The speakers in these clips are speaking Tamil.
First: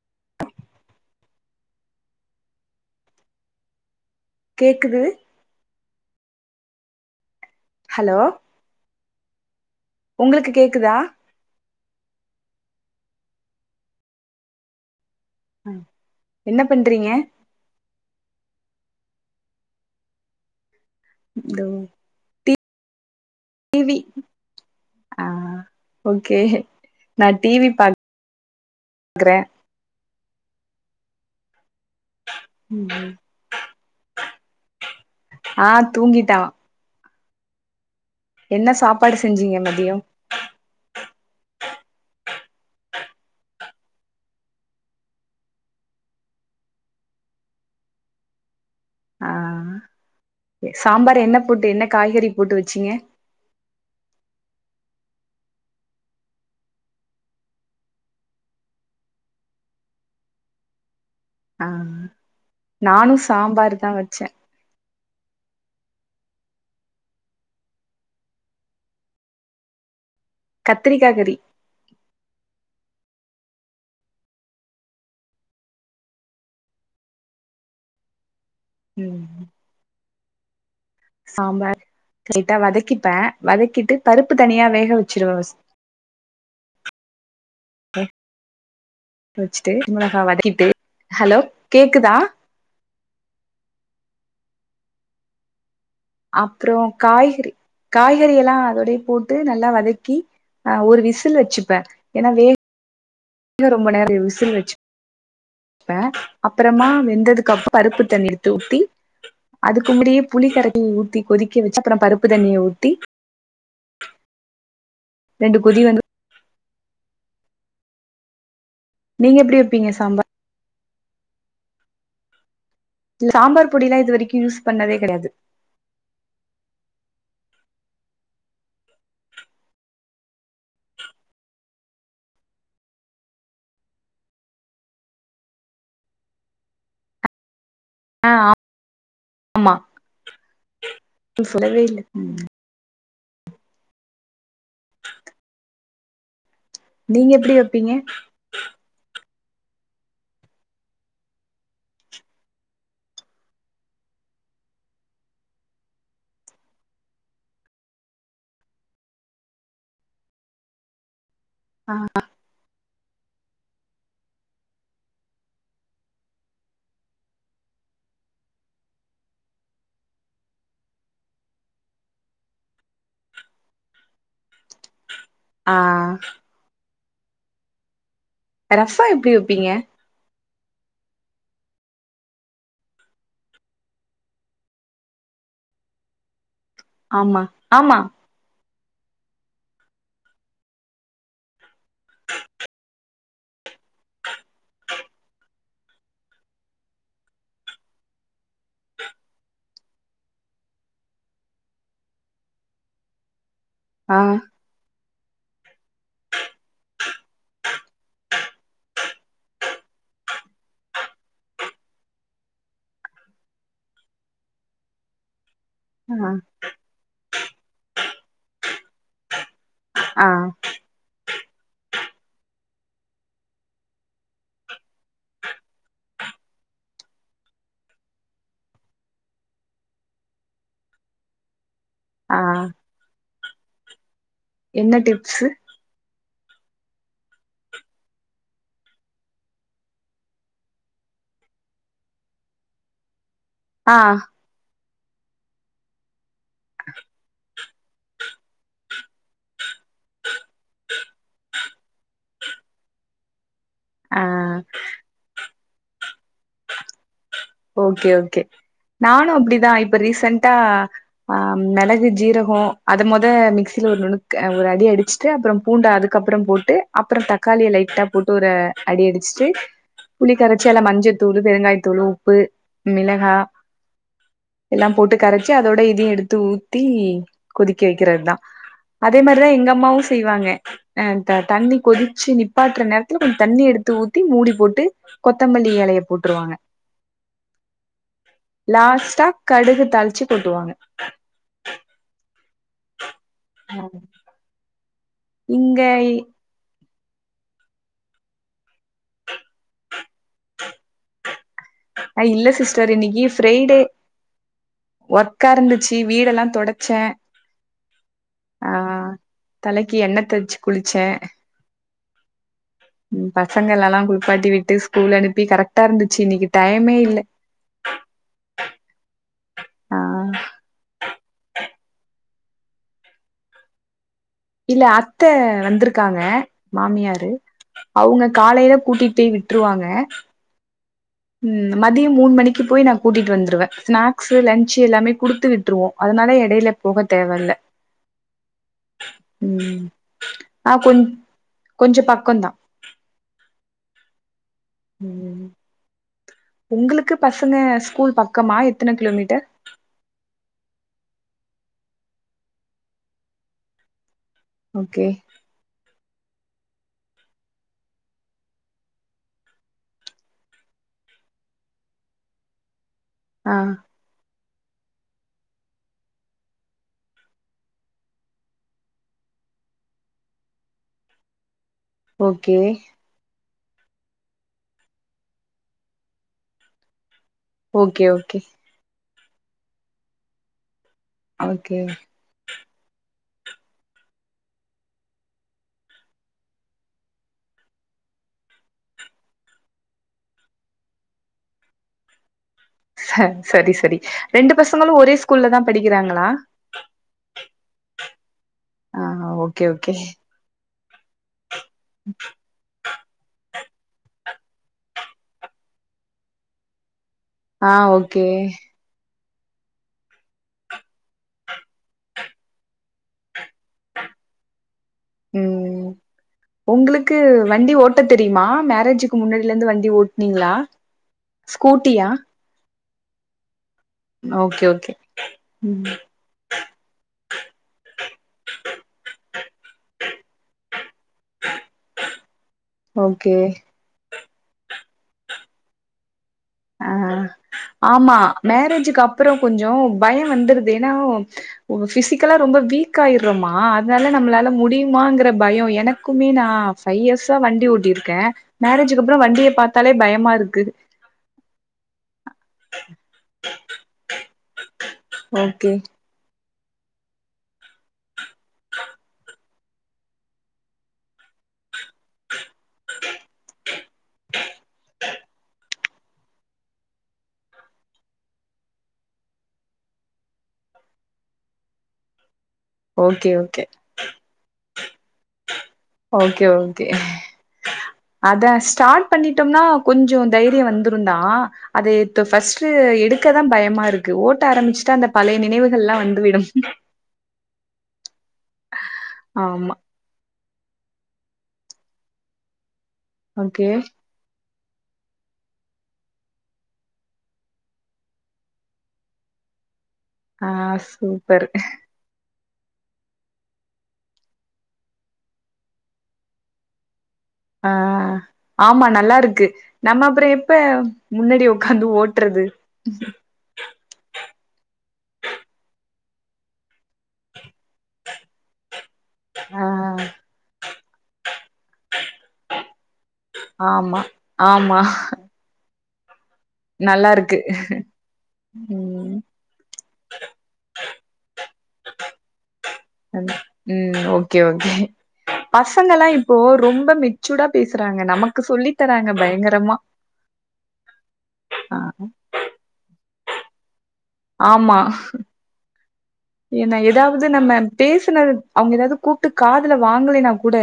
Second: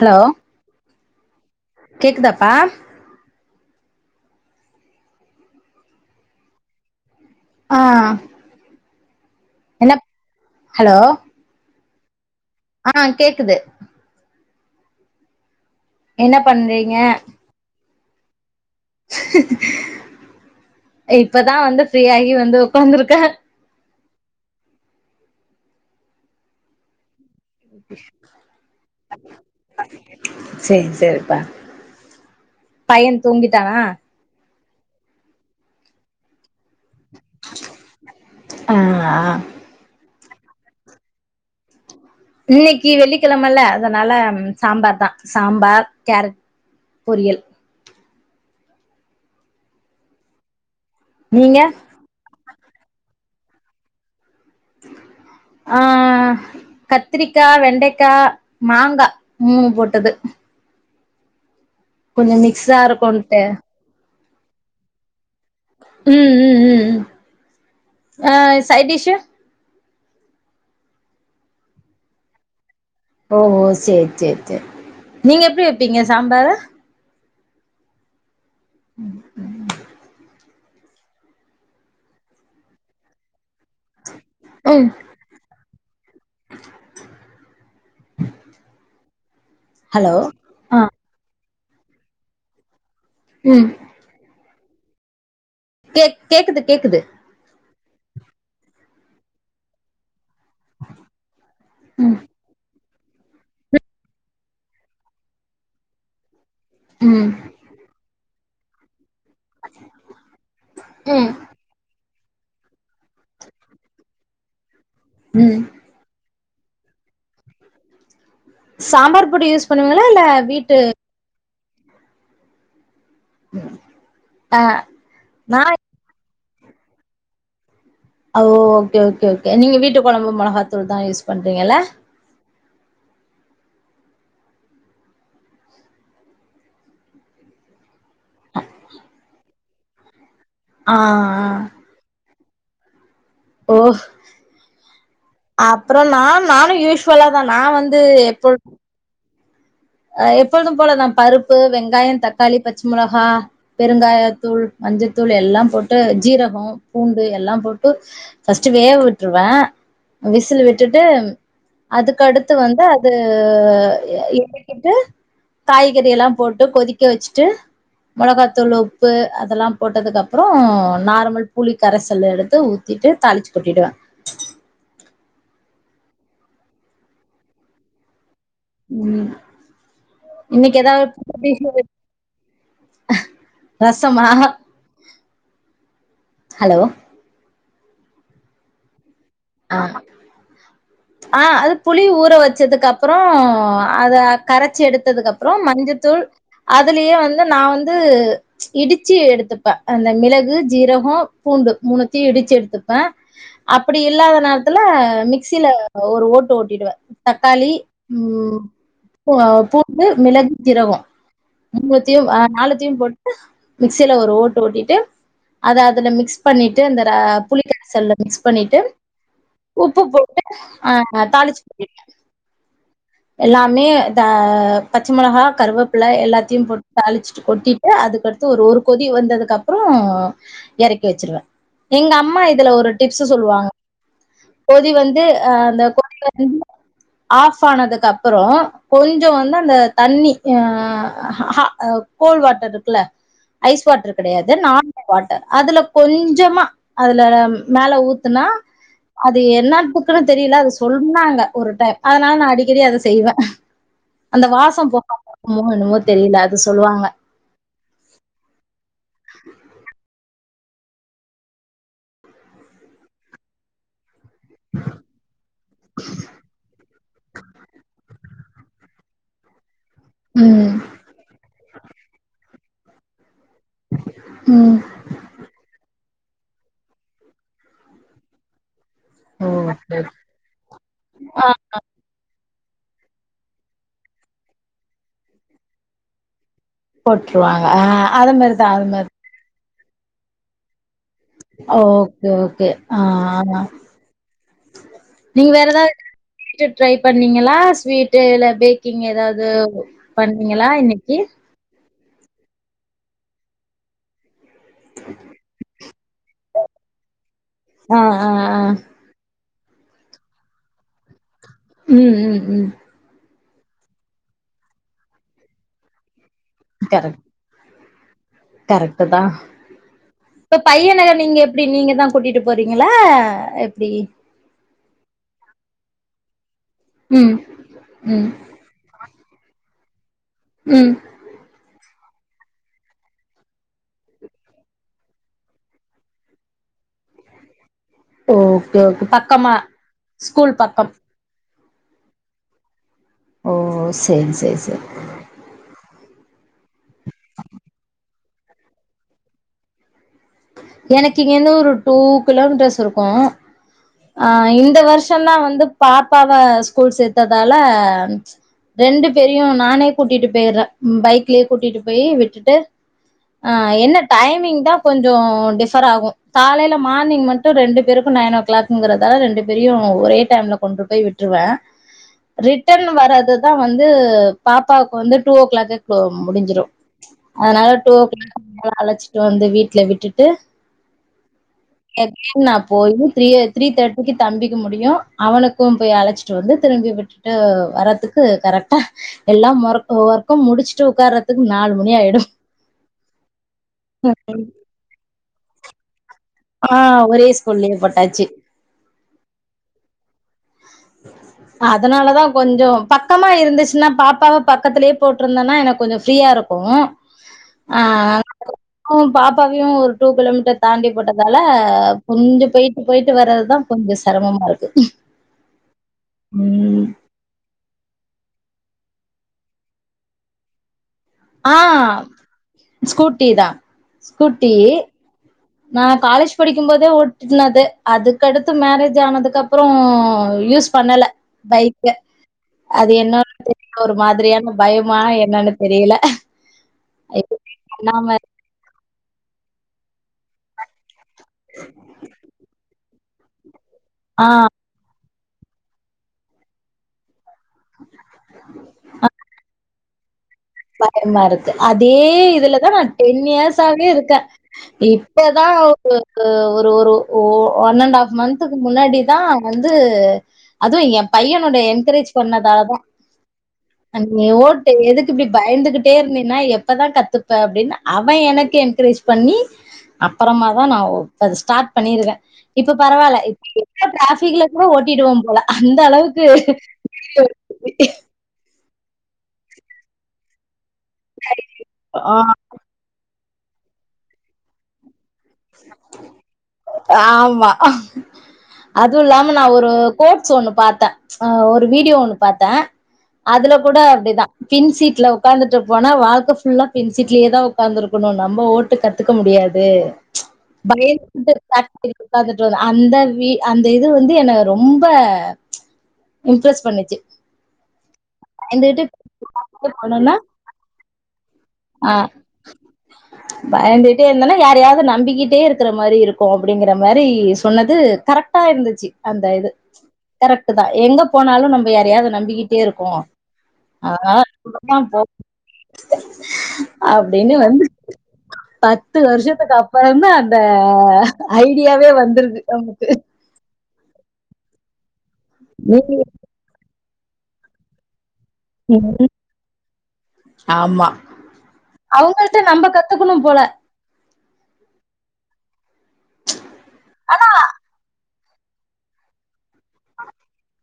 ஹலோ கேக்குதாப்பா கேக்குது ஆ ஹலோ என்ன ஒங்குளுக்கு கேக்குதா ஹலோ ஆ கேக்குது ம் என்ன பண்றீங்க இப்பதா இதோ வந்து ஃப்ரீயாகி வந்து ஒக்காந்துருக்க யுமி ஆ ஓகே நா டிவி பாக்குறே சேரி சேரிப்பா ம் பையன் தூங்கிட்டானா ஆ தூங்கிட்டான் சரி என்ன சாப்பாடு செஞ்சீங்க மதியோ இன்னைக்கி வெள்ளிக்கெழமல்ல அதனால சாம்பார்தா சாம்பார் கேரட் பொரியல் ஆ சாம்பார் என்ன நீங்க போட்டு என்ன காய்கறி போட்டு வச்சீங்க ஆ கத்திரிக்கா வெண்டைக்கா மாங்கா மூணூ போட்டது ஆ கொஞ்சோ நெய் நானு சாம்பார்தா வச்ச ம் ம் ம்‌ ம் அ சைடிஷு கத்திரிக்கா கறி ஓஹோ சேரி சேரி சேரி நீங்க எப்டி வப்பீங்க சாம்பார ம் சாம்பார் கரெட்டா வதக்கிப்ப வதக்கிட்டு பருப்பு தனியா வேக வச்சிருவ‌ ஃபஸ் ம் ம் ‌ வச்சுட்டு ஹலோ மிளகா வதக்கிட்டு ஆ ஹலோ கேக்குதா ம் கேக் கேக்குது அப்றோ கேக்குது காய்கறி காய்கறியலா அதோடே போட்டு நல்லா வதக்கி அ ஒரு விசில் வச்சுப்ப எனா வே க ரொம்ப நேர் டியு உசில் வச்சு ப்ப அப்புறமா ம் வெந்ததுக்கப் பருப்பு தண்ணி எடுத்து ஊத்தி அதுக்கு முடியே புளி கரைப்பு ஊத்தி ம் கொதி க்க வச்சு அப்புறோ பருப்பு தண்ணிய ஊத்தி ரெண்டு ம் கொதி வந்ரு சாம்பார் நீங்க பொடி எப்டி யூஸ் வப்பீங்க பண்ணுவீங்களா இல்ல சாம்பார் வீட்டு சாம்பார் பொடிலா இது வரைக்கு ஆ யூஸ் பண்ணாதே கெடையாது நா அ ஓ ஓகே ஓகே ஒகே‌ நீங்க வீட்டு கொழம்பு மொளகாத்தூள்தா யூஸ் பண்றீங்கல ஆ நீ ஆ சொல்லவே இல்ல ம் ஓ அப்றோ நா நானு யூஸ் நீங்க சொல்லாத எப்டி நா வப்பீங்க வந்து எப்புட் அ எப்பொழுது போலதா பருப்பு வெங்காயோ தக்காளி பச்ச மொளகா பெருங்காயத்தூள் மஞ்சத்தூள் எல்லாம் போட்டு ஜீரகோ பூண்டு எல்லாம் போட்டு ஃபஸ்ட்டு வேக விட்ருவ அ விசில்லு விட்டுட்டு ஆ அதுக்கடுத்து வந்து அது எ எடு ட்டு காய்கறி எல்லாம் போட்டு கொதிக்க வச்சுட்டு மொளகாத்தூள் உப்பு அதெல்லாம் போட்டதுக்கப்புறம் நார்மல் புளி கரைசல் எடுத்து ஊ ஊத்திட்டு தாளிச்சி‌ கொட்டிடுவேன் ஆ ரசம் ம் எப்டி வைப்பீங்க இன்னைக்கு ஏதாவது பேசுங்க ரசமா ஹலோ ஆமா ஆமா அ [inaudible] ஆ அது புளி ஊற வச்சதுக்கு அப்பறோ அத கரைச்சி எடுத்ததுக்கு அப்பறோ மஞ்சத்தூள் அதுலயே வந்து நா வந்து இடிச்சு எடுத்துப்பே அந்த மிளகு ஜீரஹோ பூண்டு மூணுத்தையு இடிச்சு எடுத்துப்பே அப்டி ஆ இல்லாதனா ல மிக்சியில ஒரு ஓட்டு ஓட்டிடுவே தக்காளி ம் பூ பூண்டு மிளகு ஜீரகோ மூணத்தையு அ நாலத்தையு போட்டு மிக்சியில ஒரு ஓட்டு ஓட்டிட்டு அத அதுல ஆ மிக்ஸ் பண்ணிட்டு அந்த ர புளிக்கரசல்ல மிக்ஸ் பண்ணிட்டு உப்பு ஆ போட்டு ஆ தாளிச்சு கொட்டிருவே எல்லாமே தா பச்சை மிளகா கருவேப்பில எல்லாத்தையு போட்டு தாளிச்சு கொட்டிட்டு அதுக்கடுத்து ஒரு ஒரு கொதி வந்ததுக்கு அப்பறோ இறக்கி வச்சிருவே எங்க ஆ அம்மா இதுல ஒரு டிப்ஸ்சு சொல்லுவாங்க கொதி என்ன வந்து டிப்ஸு அ அந்த கொதி வந்து ஆஃப் ஆனதுக்கு அப்பறோ கொஞ்ச வந்து அந்த தண்ணி அ அஹ் கோல்டு வாட்டர் இருக்குல்ல ஐஸ் ஆ வாட்டர் கெடையாது நார்மல் வாட்டர் அதுல கொஞ்சமா அதுல மேல ஊத்துனா அது என்னக்குன்னு தெரில அது சொன்னாங்க ஒரு டைம் அதனால நா அடிக்கடி அத செய்வே ஆ அந்த வாசோ போகாம இருக்குமோ என்னமோ தெரில அது சொல்லுவாங்க ஓகே ஓகே நானு அப்டிதா இப்ப ரீசன்ட்டா ஆ மிளகு ஜீரஹோ அது மொத மிக்சியில ஒரு நுணு க்கு ஒரு அடி அடிச்சுட்டு அப்பறோ பூண்ட அதுக்கப்பறோ போட்டு அப்பறோ தக்காளிய லைட்டா போட் டுற அடி அடிச்சுட்டு புளி ம் கரச்சல்ல மஞ்சள் தூள் பெருங்காய தூளு உ ப்பு மிளகா ம் எல்லா போட்டு கரைச்சி அதோட இதையு எடுத்து ஊத்தி கொதிக்க வைக்கிறது தா அதே ஓ மாரிதா எங்க ஓகே அம்மாவு ஓகே செய்வாங்க அ ஆ தண்ணி கொதிச்சு நிப்பாட்டுற நேரத்துல கொஞ்ச தண்ணி எடுத்து ஊத்தி மூடி போட்டு கொத்தமல்லி எலைய போட்டுருவாங்க போட்டுருவாங்க ஆ அது மாரிதா அது மாரி லாஸ்டா கடுகு தாளிச்சு கொட்டுவாங்க ஓகே ஓகே ஆ ஆ ஆ நீங்க வேற இங்க ஏதாவது [unintelligible] ட்ரை பண்ணீங்களா ஸ்வீட்டு இல்ல பேக்கிங் ஏதாவது பண்ணீங்களா இன்னிக்கி அ இல்ல சிஸ்டர் இன்னிக்கி ஃப்ரைடே ஒர்க்கா இருந் ச்சு வீடெல்லா தொடச்சே ஆ தலைக்கு எண்ண தேச்சி குளிச்சே ம் ம் ம் ம் பசங்களலல்லா குளிப்பாட்டி விட்டு ஸ்கூல் அனுப்பி கரெக்டா இருந்துச்சு இன்னைக்கு டைமே இல்ல கரெக்ட் தா ஆ இப்ப பையன நீங்க எப்டி நீங்கதா கூட்டிட்டு போறீங்களா எப்டி இல்ல அத்த வந்துருக்காங்க மாமியாரு ம் அவங்க ம் காலையில கூட்டிட்போய் விட் ட்ருவாங்க ம் ம் மதியோ மூணு மணிக்கு போய் நா கூட்டிட்டு வந்ருவே ஸ்நாக்ஸ்சு லன்ச்சு எல்லாமே குடுத்து விட்டுருவோ அதனால எடையில போக தேவ இல்ல ஓகே ஓகே பக்கமா ம் ஸ்கூல் ஆ பக்கம் கொஞ் கொஞ்சோ பக்கதா ஓ சேரி சேரி சேரி ம்‌ ம் உங்ளுக்கு பசங்க ஸ்கூல் பக்கமா எத்தன கிலோமீட்டர் எனக்கு இங்கைருந்து ஒரு டூ கிலோமீட்டர்ஸ் இருக்கு அ இந்த ஓகே வர்ஷோதா வந்து பாப்பாவ ஸ்கூல் சேத்ததால ரெண்டு பேரியு நானே கூட்டிட்டு பேய்ட்ற பைக்லியே கூட்டிட்டு பேயி விட்டுட்டு அ ஆ என்ன டைமிங்தா கொஞ்சோ டிஃபர் ஆகு காலைல மார்னிங் மட்டு ரெண்டு பேருக்கு நைன் ஓ கிளாக்ங்றத ரெண்டு பேரயு ஒரே டைம்ல கொண்டு போய் விட்ருவ ஓகே ரிட்டன் வர்றது தா வந்து பாப்பாவுக்கு வந்து டூ‌ ஓ க்ளாக்க க்ளோ முடிஞ்சிறு அதன்னால டூ ஓ ஓகே ஓகே க்ளாக் [unintelligible] அலச்சிட்டு வந்து வீட்ல விட்டுட்டு ஓகே அகெய்ன் நா போய் த்ரீய த்ரீ தேட்டிக்கு தம்பிக்கு முடியு அவனுக்கு போய் அலச்சிட்டு வந்து திரும்பி விட்டுட் ட்டு வர்றதுக்கு கரெக்டா எல்லா மொர்க் ஒர்க்கு முடிச்சுட்டு உக்காரத்துக்கு நாலு மணி ஆயிடு ச சரி சரி ரெண்டு பசங்ளு ஒரே ஸ்கூல்ல தா படிக்றாங்களா ஆ ஒரே ஸ்கூல்லயே போட்டாச்சி ஆ ஓகே ஓகே அதனாலதா கொஞ்சோ பக்கமா இருந்துச்ன்னா பாப்பாவ பக்கத்திலயே போட்ருந்தன்னா எனக்கு கொஞ்சோ ஃப்ரீயா இருக்கு ஆ உ பாப்பாவையு ஒரு டூ கிலோமீட்டர் தாண்டி போட்டதால கொஞ்சோ பெய்ட்டு பெய்ட்டு வர்றதுதா கொஞ்சோ செரமமா இருக்கு ம் ம் உங்ளுக் கு வண்டி ஓட்ட தெரியுமா மேரேஜுக்கு முன்னாடிலந்து வண்டி ஓட்டுனீங்ளா ஆ ஸ்கூட்டி தா ஸ்கூட்டி ஓகே ஓகே நா ம் காலேஜ் படிக்கு போதே ஓட்டுனது அதுக்கடுத்து மேரேஜ் ஆனதுக்கு அப்றோ யூஸ் பண்ணல பைக்கு அது ஓகே என்னன்னு தெரில ஒரு மாதிரியான பயமா என்னன்னு தெரில அ ஆமா மேரேஜுக்கு அப்றோ கொஞ்சோ பயோ வந்துற்து ஏன்னா ஒ ஃபிசிக்கலா ரொம்ப வீக் ஆய்றோமா அனால ஆ நம்மளால முடியுமாங்கற பயோ எ னக்குமே நா ஃபைவ் இயர்ஸ்சா வண்டி ஓட்டிருக்க மேரேஜுக்கு அப்றோ வண்டிய பாத் தாலே பயமா இருக்கு பயமா இருக்கு அதே இதுல நா டென் இயர்ஸ்சாவே இருக்க இப்பதா ஓ ஓகே ஒரு ஒரு ஓ ஒன் அண்ட் ஹாஃப் மந்த்துக்கு முன்னாடிதா வந்து அதுவு என் பையனோட என்கரேஜ் பண்ணதாலதா நீ ஓட்டு எதுக்கு இந்துகிட்டே இருந்தினா எப்பதா கத்துப்ப அப்டின் அவன் எனக்கு என்கரேஜ் பண்ணி அப்றமாதா நா ஒ ஸ்டார்ட் பண்ணிருக்க இப்ப பரவால்ல ஓகே ஓகே எவ்ளோ டிராபிக்ல கூட ஓட்டிடுவோ போல அந்த அளவுக்கு ஓகே ஓகே அத ஸ்டார்ட் பண்ணிட்டோனா கொஞ்சோ தைரிய வந்துருந்தா அத ஆ எத்து ஃபர்ஸ்ட் டு எடுக்கதா பயமா இருக்கு ஓட்ட ஆரம்பிச்சுட்டா அந்த பழய நினைவுகல்லா வந்து விடும் ஆமா அதுவு இல்லாம நா ஒரு ஆமா கோட்ஸ் ஒன்னு பாத்த ஒரு வீடியோ ஒன்னு பாத்த அதுல ஓகே கூட அப்டிதா பின்சீட்ல உக்காந்துட்டு போனா வாழ்க்க ஃபுல்லா பின்சீட்லயேதா உக்காந்துருக்கணு நம்ப ஓட் டு கத்துக்க முடியாது ஆ பயந்து சூப்பர் உக்காந்துட்டு வந்த அந்த வீ அந்த இது வந்து என்ன ரொம்ப இம்ப்ரஸ் பண்ணுச்சு ஆ பயந்துகிட்டு ஆமா நல்லாருக்கு நம்ம போனோம்னா அப்ற எப்ப முன்னாடி உக்காந்து ஆ ஓட்றது பயந்துட்டே இருந்தோனா யாரையாவது நம்பிக்கிட்டே இருக்கிற மாரி இருக்கு அப்டிங்கிற மாரி சொன்னது கரெக்ட் ட்டா இருந்துச்சு அந்த இது ஆ கரெக்ட்தா எங்க போனாலு நம்ம யாரையாவது நம்பிக்கிட்டே இருக்கோ ஆமா ஆமா நல்லா அப்டின்னு இருக்கு வந்து பத்து ம் வருஷத்துக்கு அப் பறந்தா அந்த ஐடியாவே வந்துருக்கு அவனுக்கு ம் ஓகே ஓகே பசங்கல்லா இப்போ ரொம்ப மெர்ச்சூடா பேசுறாங்க நமக்கு சொல்லி தராங்க பயங்கரமா ஆ இத நம்ம கத்துக்கணு போல ஆமா என்ன எதாவது நம்ம பேசுனது அவுங்க எதாவது கூப்ட்டு காதுல வாங்கலன்னா கூட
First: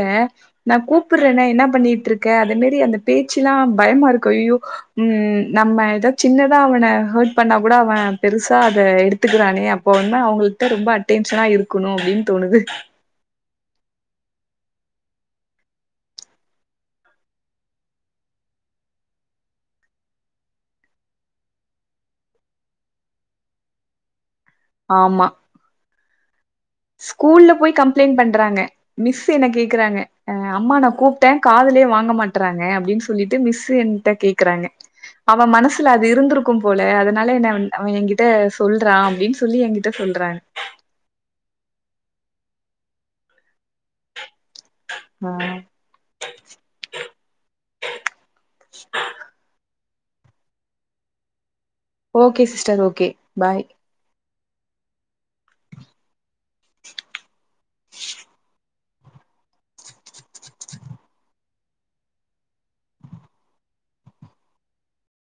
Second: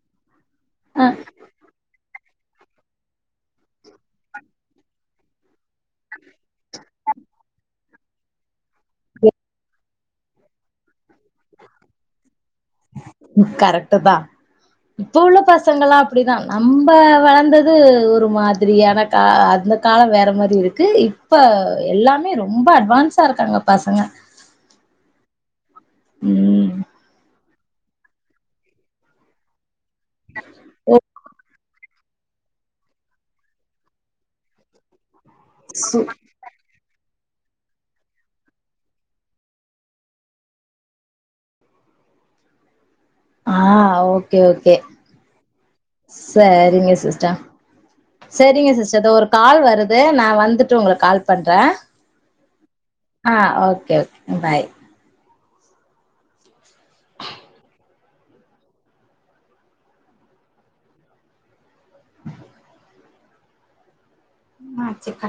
நான் கூப்ட்றன்னே என்ன பண்ணிட்டு இருக்க அதே மாரி அந்த பேச்சிலா பயமா இருக்கு ஐயோ ம் நம்ம எதா சின்னதா அவனை ஹேர்ட் பண்ணா கூட அவன் பெருசா அத எடுத்துக்கிறானே அப்ப இன்னோ அவுங்ககிட்ட ரொம்ப அட்டென்ஷனா இருக்கணு அப்டின் தோணுது கரெக்ட்டு தா இப்ப உள்ள பசங்களா அப்டிதா நம்ம வளர்ந்தது ஒரு மாதிரியான கா அந்த கால வேற மாதிரி இருக்கு இப்ப எல்லாமே ரொம்ப அட்வான்ஸா இருக்காங்க பசங்க ஆமா ம் ஸ்கூல்ல போய் கம்ப்ளைண்ட் பண்றாங்க மிஸ் என்ன கேக்குறாங்க அம்மா நா கூப்ட்ட காதுலயே வாங்க மாட் றாங்க அப்டின் சொல்லிட்டு மிஸ் என்ட்ட கேக்கறாங்க அவ மனசுல சு அது இருந்திருக் க்கும்போல அதனால என்ன அவ அவ என்கிட்ட சொல்றா அப்டின் சொல்லி என்கிட்ட சொல்றாங்க ஆ ஓகே ஓகே நா சரிங்க சிஸ்டர் செரிங்க சிஸ்டர் இதோ ஒரு கால் வருது நா வந்துட்டு உங்களுக்கு கால் பண்ற ஓகே சிஸ்டர் ஓகே ஆ பாய் ஓகே ஓகே பாய் ஆ சிக்கன்